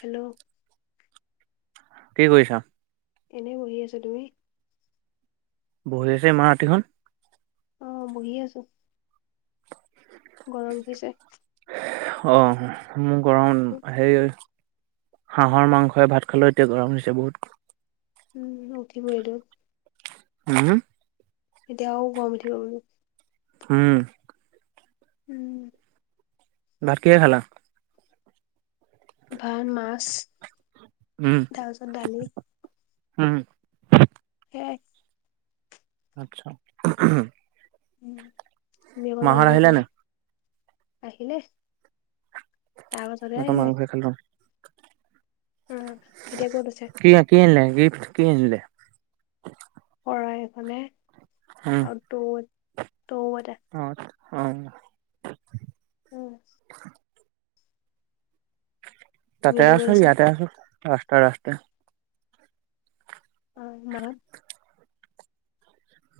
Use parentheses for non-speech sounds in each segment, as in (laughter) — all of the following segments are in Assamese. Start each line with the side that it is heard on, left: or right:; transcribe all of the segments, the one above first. left: হেল্ল'।
right: কি কৰিছা?
left: এনেই বহি আছোঁ। তুমি?
right: বহি আছে ইমান ৰাতিখন।
left: অহ বহি আছো। গৰম দিছে।
right: অহ মোৰ গৰম সেই হাঁহৰ মাংসই ভাত খালো। এতিয়া গৰম উঠিছে বহুত।
left: উম উঠিবইটো।
right: উম হো।
left: এতিয়া আও গম উঠিব বোলো।
right: হম।
left: উম।
right: ভাত কিহে খালা?
left: ভাত মাছ
right: উম
left: তাৰপিছত দালি।
right: উম।
left: সেয়াই।
right: (unintelligible)
left: উম তুমি অকল
right: মাহত
left: মাংখই
right: আহিলে
left: খালা
right: নাই?
left: আহিলে। তাৰপাছতে
right: মটন
left: আহিলে।
right: মাংসই খালো
left: অ এতিয়া ক'ত আছে?
right: কি কি আনিলে গিফ্ট কি আনিলে?
left: শৰাই এখনে
right: উম
left: আৰু তু তও এটা।
right: অহ।
left: উম। তুমি
right: তাতে
left: এতিয়া ক'ত
right: আছো
left: আছা
right: ইয়াতে আছো ৰাস্তাই ৰাস্তাই।
left: অ মানে?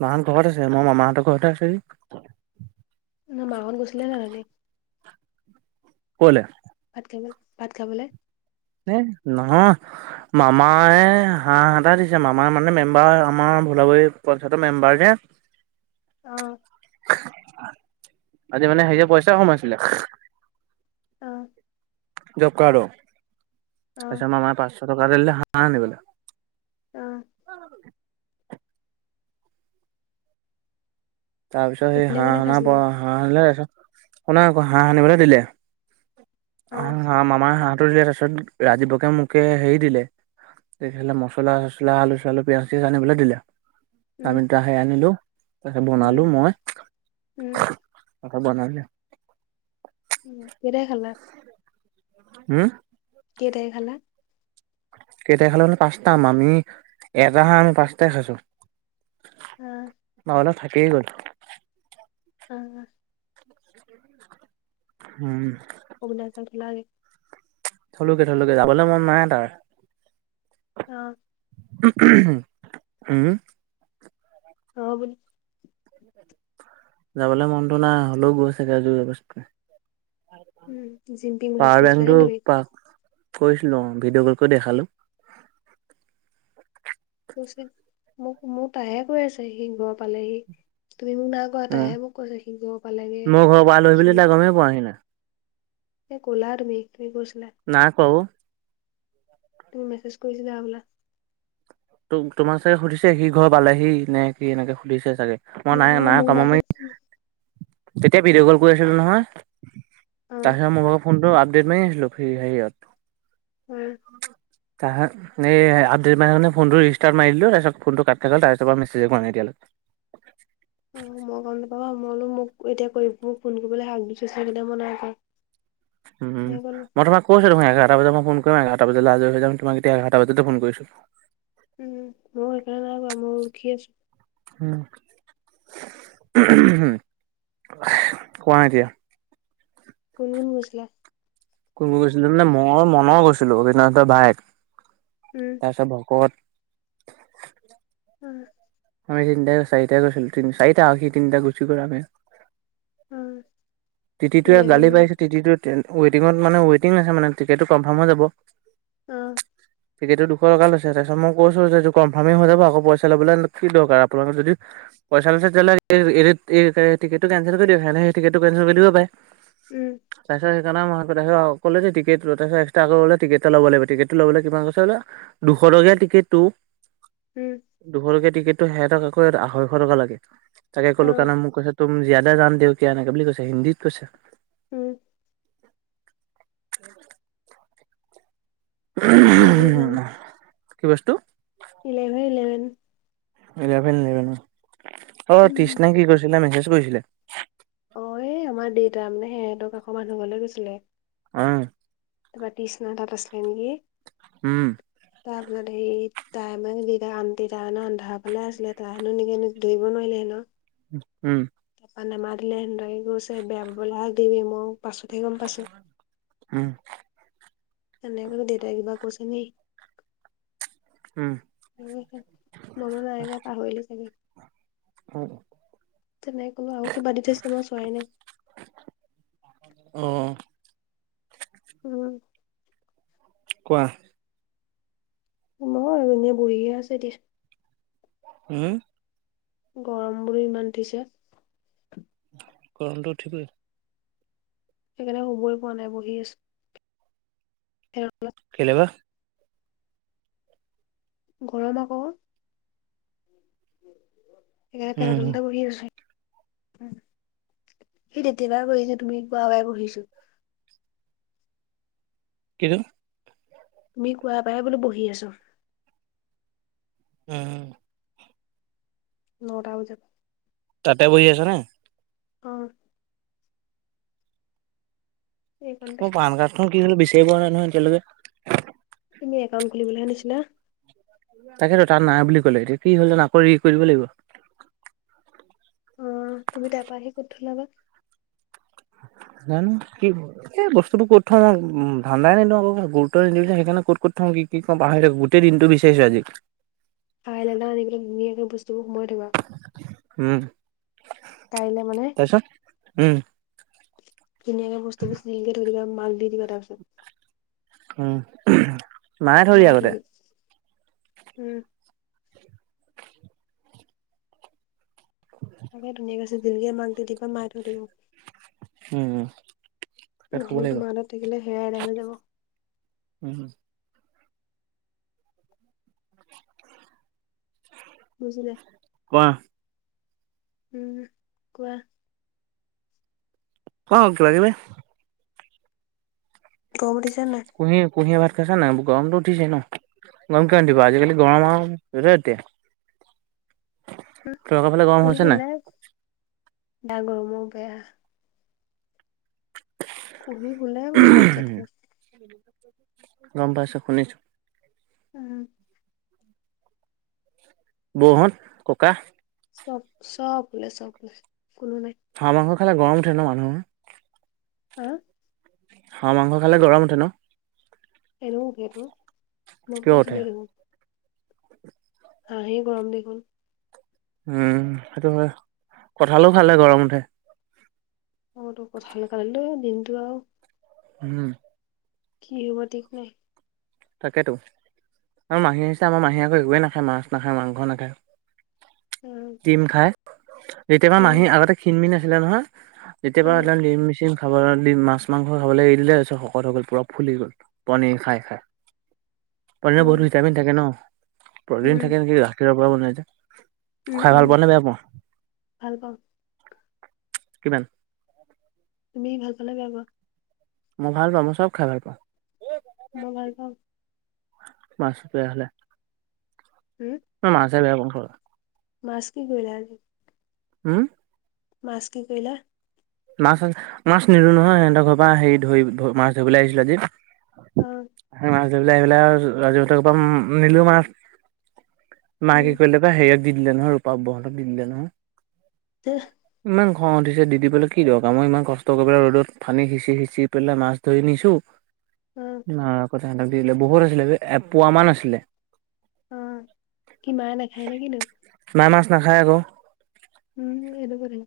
right: মাহঁত ঘৰত আছে মই মামাহঁতৰ ঘৰতে আছোহি।
left: মা হত গৈচিলে নাই উঠনি?
right: ক'লে?
left: ভাত ভাত খাবলে।
right: এ নহয় মামায় হাঁহ এটা দিছে। মামাৰ মানে মেম্বাৰ আমাৰ ভোলাবাৰি পঞ্চায়তৰ মেম্বাৰ যে
left: অহ
right: আজি মানে সেই অ পইচা সোমাইছিলে
left: অহ
right: জবকাৰ্ডৰ
left: অ
right: তাৰপিছত আমাৰ মাই পাঁচশ টকা দিলে হাঁহ আনিলো।
left: অ
right: (unintelligible) তাৰ পিছত সেই
left: কোনে কোনে
right: হাঁহ হান
left: খাইছিলে
right: হাঁহ আনিলে। শুনা আকৌ হাঁহ আনিবলৈ দিলে
left: অ
right: আহ হাঁ মামাৰ হাঁহ। দিলে পাৰপিছত ৰাজীৱকে মোকে হেৰি দিলে। এইফালে মচলা- চচলা, আলু-চালু, পিয়াজ- চিয়াজ, আনিবলৈ দিলে
left: উম
right: আমি তাকে আনিলো। তাৰপিছত
left: উম
right: বনালো মই
left: উম
right: আকৌ বনাল।
left: উম কেইটা খালা।
right: হম
left: কেইটাই খালা।
right: কেইটাই খালে মানে পাঁচটা আমি এটা হাহ আমি পাঁচটাই খাইছোঁ। আৰু এটা থাকিয়েই গ'ল।
left: অ
right: উম!
left: (unintelligible)
right: থলু গেটলকে যাবলৈ মন নাই তাৰ।
left: অ
right: উম
left: অ বুলি
right: যাবলৈ মনটো নাই হ'লেও গৈছে আও যোৰযবছ কৈ।
left: উম জিম্পি মু গছ কৰিৈছিলা নে তুমি
right: কৈছিলো অ ভিডিঅ' কল কৰি দেখালো।
left: কৈছে মোক মোৰ তাহে কৈ আছে সি ঘৰ পালেহি তুমি মোক নাইকোৱা
right: উম,
left: তাইহে মোক কৈছে সি ঘৰ পালেগে
right: মোৰ ঘৰৰ পৰা আলহী বুলি
left: সি
right: তাই গমেই পোৱাহি নাই,
left: এ ক'লা তুমি, তুমি কৈছিলা
right: নাই কোৱা অ'।
left: তুমি মেছেজ কৰিছিলা হ'বলা
right: ত তোমাৰ চাগে সুধিছে সি ঘৰ পালেহি নে কি এনেকে সুধিছে চাগে মই নাই
left: নহয়
right: নাই
left: মোক
right: কমামি।
left: কোৱা।
right: তেতিয়া ভিডিঅ' কল কৰি আছিলো নহয়,
left: অ
right: তাৰ পিছত মোৰ ভৰ ফোনটো ডেট মাৰি আছিলো ফ্ৰি হেৰিয়ত
left: অ
right: আহা এই আপডেট মান ফোনটো ৰিষ্টাৰ্ মাৰি দিলো তাৰপিছত ফোনটো কাট থাকিলল তাৰপিছৰ পৰা মেছেজ কৰা নাই
left: অ
right: এতিয়ালৈক
left: মই গম নাপাও মই কলো মোক এতিয়া কৰিব মোক ফোন কৰিবলৈ হাক দিছো চকেইটা মই নাই।
right: উম
left: নাই কৰা
right: মই তোমাক কৈছিলোঁ ৰ এঘাৰটা বজাত মই ফোন কৰিম এঘাৰটা বজাত লাহাজ হৈ যাম তোমাৰ এতিয়া এঘাৰটা বজাতে ফোন কৰিছোঁ
left: উম মই কাৰণব মই উখি আছো
right: উম কোৱা এতিয়া।
left: কোন কোন গৈছিলা।
right: কোন গৈছিলো মানে মই মনৰ গৈছিলো ৰবীদ্ৰনাথৰ ভায়েক।
left: উম
right: তাৰপিছত ভকত,
left: উম!
right: আমি তিনিটা চাৰিটা গৈছিলোঁ তি চাৰিটা আ সি তিনিটা ঘুচি গল আমি
left: উম!
right: টিটিটো গালি পাৰিছে টিটিটো ৱটিঙত মানে ৱেটিং আছে মানে টিকেটটো কনফাৰ্ম হৈ যাব।
left: অহ
right: টিকেটটো দুশ টকা লৈছে তাৰপিছ মই কৈছো যে এইটো কনফাৰ্মেই হৈ যাব আকৌ পইচা ল'বলৈ কি দৰকাৰ আপোনালোকৰ যদি পইচা লৈছে তেতিয়াহলে এই (unintelligible) টিকটটো কেনচেল কৰি দে ক এই টিকেটো কেনচেল কৰি
left: উম
right: জানা হে আও কলে যে টিকেট দুটাহে এক্সটা আছে বোলে টিকেটতো লব লাগিব টিকট টো লবলে কিমান লৈছে হেনো দুশ (unintelligible) টিকেটতো দুশ টকীয়া টিকেটতো সেসতক আকৌ আঢ়ৈশ টকা লাগে। তাকে ক'লো কেলা মোক কৈছে তুম জিয়াদা জান তে হৌ কিয়া এনেকে বুলি কৈছে হিন্দীত কৈছে
left: উম।
right: উম
left: কি লাগে বাও
right: কি বস্তু
left: ইলেভেন ইলেভেন
right: ইলেভেন ইলেভেন অ অ তৃষ্ণাই কি কৰিছিলে মেছেজ কৰিছিলে
left: অ এ আমাৰ দেউতা মানে সিহঁতক কাষ মানুহ ঘলে গৈছিলে
right: অহ
left: তাপা তৃষ্ণাহতত আছিলে নেকি
right: উম।
left: তাৰ পিছত সি তাই মানে দেউতাক আণ্টি তাই আন্ধাৰ ফালে আছিলে তাই হেনো নেকি ধৰিব নোৱাৰিলে হেনো
right: উম
left: তাপা নেমাতিলে হেনো তাকে কৈছে বেয়া পাবলে হাক দিবি মোক মই পাছতহে গম পাইছো
right: উম
left: তেনেকে দেউতাই কিবা কৈছে নি
right: উম
left: মই বোলো নাইকোৱা পাহৰিলে চাগে
right: (unintelligible)
left: তেনেকে কলো আও কিবা দি থৈছে মই চোৱাই নাই
right: অ
left: উম
right: কোৱা
left: নহয় এনে বুঢ়ীহে আছে দিয়াচো
right: উম।
left: গৰম বুলি ইমান উঠিছে।
right: গৰমটো ঠিকেই।
left: সেইকাৰণে শুবই পোৱা নাই বহি আছো। ফেন
right: কেলেবা
left: গৰম আকৌ। সেয়াই ফেনৰ
right: উম
left: তলতে বহি আছো। সেই তেতিপাই বহিছো তুমি বাবাই বহিছো
right: কিটো
left: তুমি কোৱা পাই বোলো বহি আছো।
right: উম
left: নটা বজাত।
right: তাতে বহি আছ নে
left: অ এইকণতে
right: মই পান কাৰ্ড খন কি হ'ল বিচাৰি পোৱা নাই নহয় এতিয়ালৈকে।
left: তুমি একাউণ্ট খুলিবলৈহে নিছিলা
right: তাকেতো তাত নাই বুলি কলে এতিয়া কি হ'ল জানো আকৌ ৰি কৰি দিব লাগিব।
left: অহ তুমি তাৰপা আহি ক'ত থলা বা
right: উ জানো কি এই বস্তুবোৰ ক'ত থওঁ ধান্দাই নিদিও আকৌ গুৰুত্ব নিদিও যে সেইকাৰণে ক'ত ক'ত থও কি কি থও পাহৰি থাকো গোটেই দিনটো বিচাৰিছো আজি।
left: মৰি থাকিবা।
right: উম
left: কাইলৈ মানে
right: তাৰপিছত উম
left: ধুনীয়াকে বস্তুবোৰ চিজিলকে থৈ দিবা মাক দি দিবা তাৰপিছত
right: উম মায়ে থৈ দিয়ে আগতে
left: উম তাকে ধুনুয়ে কৈছে মাক দি দিলে মায়ে ধুই দিব
right: উম তাত শুব
left: নহ'লে
right: লাগিব।
left: তোমাৰ লগত থাকিলে হেআ এদাই হৈ যাব।
right: উম
left: বুজিলে
right: কোৱা,
left: উম, কোৱা।
right: খাওঁ কিবা কিবি।
left: গৰম উঠিছে নাই?
right: কুঁহিয়ে ভাত খাইছে নাই? গৰমতো উঠিছে ন। গৰম কিয় নুঠিব আজিকালি গৰম আও যেতিয়া তেতিয়া
left: উম,
right: তহঁতৰ ফালে গৰম হৈছে নাই?
left: এতিয়া গৰমত বেয়া কুঁহি শুলে বোলো ভাত চাত খাই।
right: গম পাইছোঁ। শুনিছোঁ।
left: উম
right: বৌহঁত, ককা?
left: চব চব শুলে চব শুলে কোনো নাই।
right: হে গৰম উঠে ন মানুহৰ
left: হা
right: হাঁহ মাংস খালে গৰম উঠে ন?
left: এনেও সেইটো লগ
right: কিয় উঠে?
left: কৰিছিলেহি মোক হাঁহেই গৰম দেখোন।
right: উম, সেইটো হয়। কঠালো খালো গৰম উঠে।
left: অ তু কঠাল খালেতু দিনটো আও
right: উম
left: কি হ'ব ঠিক নাই।
right: তাকেতো আমাৰৰ মাহী আহিছে আমাৰ মাহী আক একোৱেই নাখায় মাছ, নাখায় মাংস নাখায়।
left: উম
right: ডিম খাই যেতিয়াবা
left: উম
right: মাহী আগতে খিনমিন আছিলে নহয়।
left: অ
right: যেতিয়াবা এডাল ডিম মেচিন খাবলৈ ডিম মাছ মাংস খাবলৈ এৰি দিলে তাৰপিছত শকত হৈ গ'ল পুৰা ফুলি গ'ল পণিৰ খাই খাই।
left: অ
right: পণিৰত বহুত ভিটামিন থাকে ন। প্ৰ'টিন
left: উম
right: থাকে নেকি গাখীৰৰ পৰা বনাই যে
left: উম,
right: খাই ভাল
left: উম
right: পোৱা নে বেয়া পাওঁ
left: ভাল পাওঁ।
right: কিমান?
left: তুমি ভাল পোৱা নে বেয়া পোৱা?
right: মই ভাল পাওঁ মই চব খাই ভাল পাওঁ।
left: মই ভাল পাওঁ
right: মাছ বেয়া হ'লে
left: উম
right: মই মাছহে বেয়া পাওঁ খাবলে
left: মাছ কি কৰিলা আজি?
right: হম
left: মাছ কি কৰিলা?
right: মাছ মাছ নিলো নহয়। সিহঁতৰ ঘৰৰ পৰা হেৰি ধৰি মাছ ধৰিবলৈ আহিছিলো আজি।
left: অ
right: মাছ ধৰি আহি পেলাই ৰাজু হঁতৰ ঘৰৰ পৰা নিলো মাছ। মাকে
left: উম
right: কি কৰিলে বা হেৰিয়ক দি দিলে নহয় ৰূপা বৌহঁতক দি দিলে নহয়।
left: (unintelligible)
right: অ' দিছে দি দি দিবলে কি দৰকাৰ মই ইমান কষ্ট কৰি পেলাই ৰ'দত পানী সিঁচি সিঁচি পেলাই মাছ ধৰি নিছো।
left: অ
right: মায়ে আকৌ তাহঁতক দি দিলে বহুত আছিলে বে এপুৱা মান আছিলে।
left: উম' কি মায়ে নাখায় নে কিনো?
right: মায়ে মাছ নাখায় আক।
left: উম সেইটো গতি।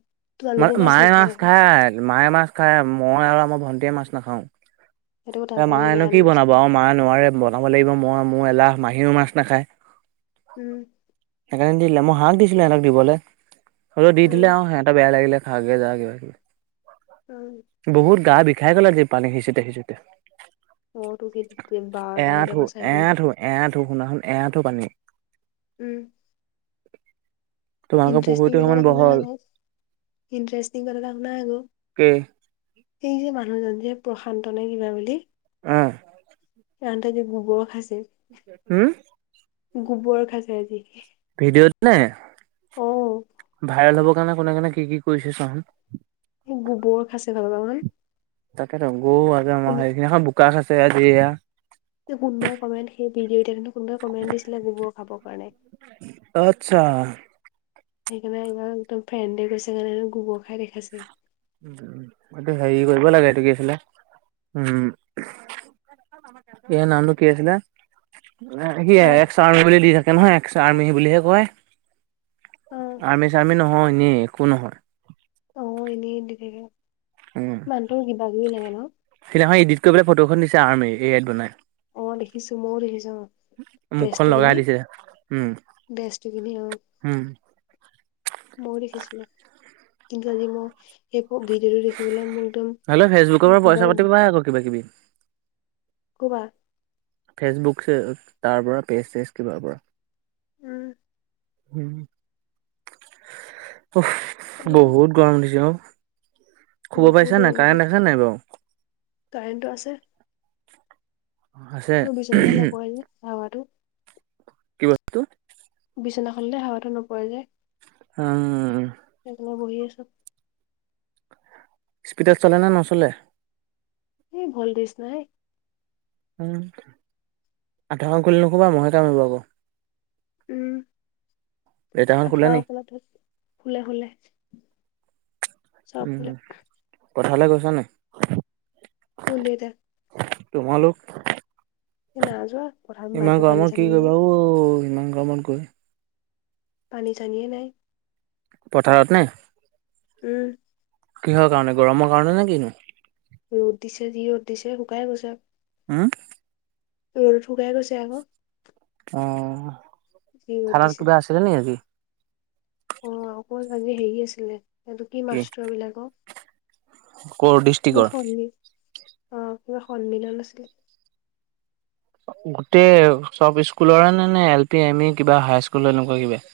right: মানে মায়ে মাছ খায়, মায়ে মাছ খায়। মই আৰু আমাৰ ভন্টীয়ে মাছ নাখাওঁ।
left: সেইটো কথা
right: এ
left: আকৌ এনেই
right: মায়েনো
left: বেয়া
right: কি
left: নষ্ট।
right: বনাব আৰু মায়ে নোৱাৰে বনাব। বনাব লাগিব মই মোৰ এলাহ মাহীও মাছ নাখায়
left: উম
right: সেইকাৰণে দি দিলে মই হাক দিছিলো সিহঁতক দিবলৈ হলেও দি দিলে
left: উম,
right: আৰু হেহতৰ বেয়া লাগিলে আগে জা
left: উম।
right: (unintelligible) বহুত গা বিষাই গল আৰু যি পানী সিঁচোতে সিঁচোতে
left: মইতো সেই তেতিয়া বাৰটা
right: এয়া
left: বজাৰ
right: থো
left: পৰা চাৰে
right: এয়া
left: তিনটা।
right: থো এয়া থো শুনা শোন এৰাঠো পানী
left: উম
right: তোমালোকৰ
left: ইণ্টাৰেষ্টিং
right: পুখুৰীটো
left: কথা
right: সমান
left: এটা শুনা
right: বহল
left: আক ইণ্টাৰেষ্টিং কথা এটা শুনা আক
right: কেই
left: এই যে মানুহজন যে প্ৰশান্ত নে কিবা বুলি
right: উহ
left: (unintelligible)
right: উম
left: গোবৰ খাইছে আজি
right: ভিডিঅ'টো নে
left: অ',
right: ভাইৰেল হ'বৰ কাৰণে কোনে কোনে কাৰণে কি কি কৰিছে চাচোন
left: এই গোবৰ খাছে ভাল (unintelligible)
right: তাকে ৰ গৌ আৰু আমাৰ সেইখিনি এখন বোকা খ আছে আজিয়া
left: কোনোবাই কমেণ্ট সেই ভিডিঅ' এতিয়া কিন্তু কোনোবাই কমেণ্ট দিছিলে গবোৰ খাবৰ কাৰণে
right: আত্ছা
left: সেইকাৰণে এবাৰ একদম ফ্ৰেণ্ডে গৈছে সেইকাৰণে গোবৰ খাই দেখাইছে
right: উ এইটো হেৰি কৰিব লাগে সটো কি আছিলে উম ইয়াৰ নামটো কি আছিলে
left: অ',
right: স এক বুলি দি থাকে নহয় আৰ্মি বুলিহে কয়
left: অ',
right: আৰ্মি চাৰ্মি নহয় হি এনে একো নহয়।
left: অ', দি থাক
right: উম হিদিনাখন এডিট কৰিবেলাই ফটোখন দিছে আৰ্মি এই আত বনাই
left: অ দেখিছো মইও দেখিছো
right: মুখখন
left: দেচটো
right: লগাই
left: পিন্ধি
right: দিছে। উম,
left: দেচটো পিন্ধি অহ
right: উম,
left: ময়ো দেখিছিলো কিন্তু আজি মই সেই ভিডিঅ'টো দেখি পেলাই মোৰ একদম
right: হলে ফেচবুকৰ পৰা
left: কিবা
right: পইচা পাতি পায় আক কিবা কিবি
left: কোৱা
right: ফেচবুক চে তাৰ পৰা পেজ চেজ কিবা পৰা
left: উম
right: উ অ বহুত গৰম উঠছে অ শুব পাৰিছা
left: বহুতো
right: নাই কাৰেণ্ট আছে নাই বাৰু
left: কাৰেণ্টো আছে মোৰ বিচনাতে
right: আছে।
left: নপৰে যে হাৱাটো
right: কি বস্তু
left: বিচনাখনলে হাৱাটো নপয় যে
right: উম
left: সেইফালে বহি আছো
right: স্পীডত চলে নে নচলে
left: এই ভল তেছ নাই
right: উম আঠুৱাখন খুলি নুশুবা মহে কামিব আক
left: উম
right: দেউতাহঁত শুলে
left: আঠুৱা
right: নি
left: পেল খুলে শুলে শুলে চকলৈট
right: পথাৰলে গৈছা নাই
left: কোন দেউতা
right: তোমালোক
left: এই না যোৱা পথাৰত একো
right: ইমান
left: পানী
right: গৰমত
left: চানী
right: কি
left: নাই
right: কৰিবা অও ইমান গৰমত গৈ
left: পানী চানিয়ে নাই
right: পথাৰত নে
left: উম
right: কিহৰ কাৰণে গৰমৰ কাৰণে নে কিনো
left: ৰ'দ দিছে যি ৰ'দ দিছে শুকাই গৈছে
right: হু
left: ৰ'দ শুকাই গৈছে আকৌ
right: অ
left: যি ৰ'দ
right: খানাত
left: দিছে
right: কিবা আছিলে নি আজি
left: অ অকল আজি হেৰি আছিলে হেটো কি মাছ ধৰা বিলাকক
right: ক'ৰ ডিষ্ট্ৰিকৰ
left: অহ কিবা সন্মিলন আছিলে
right: গোটেই চব স্কুলৰে নে নে এল পি এম ই কিবা হাই স্কুল এনেকুৱা কিবা (inaudible)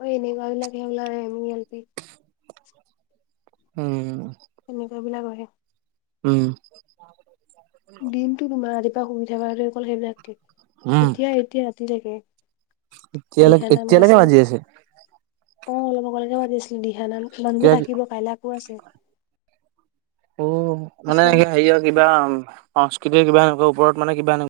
left: অ এনেকুৱা বিলাক সেইবিলাক এল পি এমি
right: উম
left: তেনেকুৱা বিলাক আহে
right: উম
left: দিনতটো তোমাৰ ৰাতিপুৱা উঠা পা অকল সেইবিলাকে এতিয়া এতিয়া ৰাতিলৈকে
right: এতিয়ালে
left: দিহা নাম
right: এতিয়ালৈকে
left: গাইছে
right: বাজি আছে
left: অ অলপ আগলেকে মাতিছিলে দিহানাম
right: কিবা
left: মানুহবোৰ থাকিব কাইলে আকৌ আছে
right: উ মানে হেৰিয়
left: কিছুমান
right: কিবা সংস্কৃতিৰ কিবা এনেকুৱা ওপৰত মানে কিবা এনে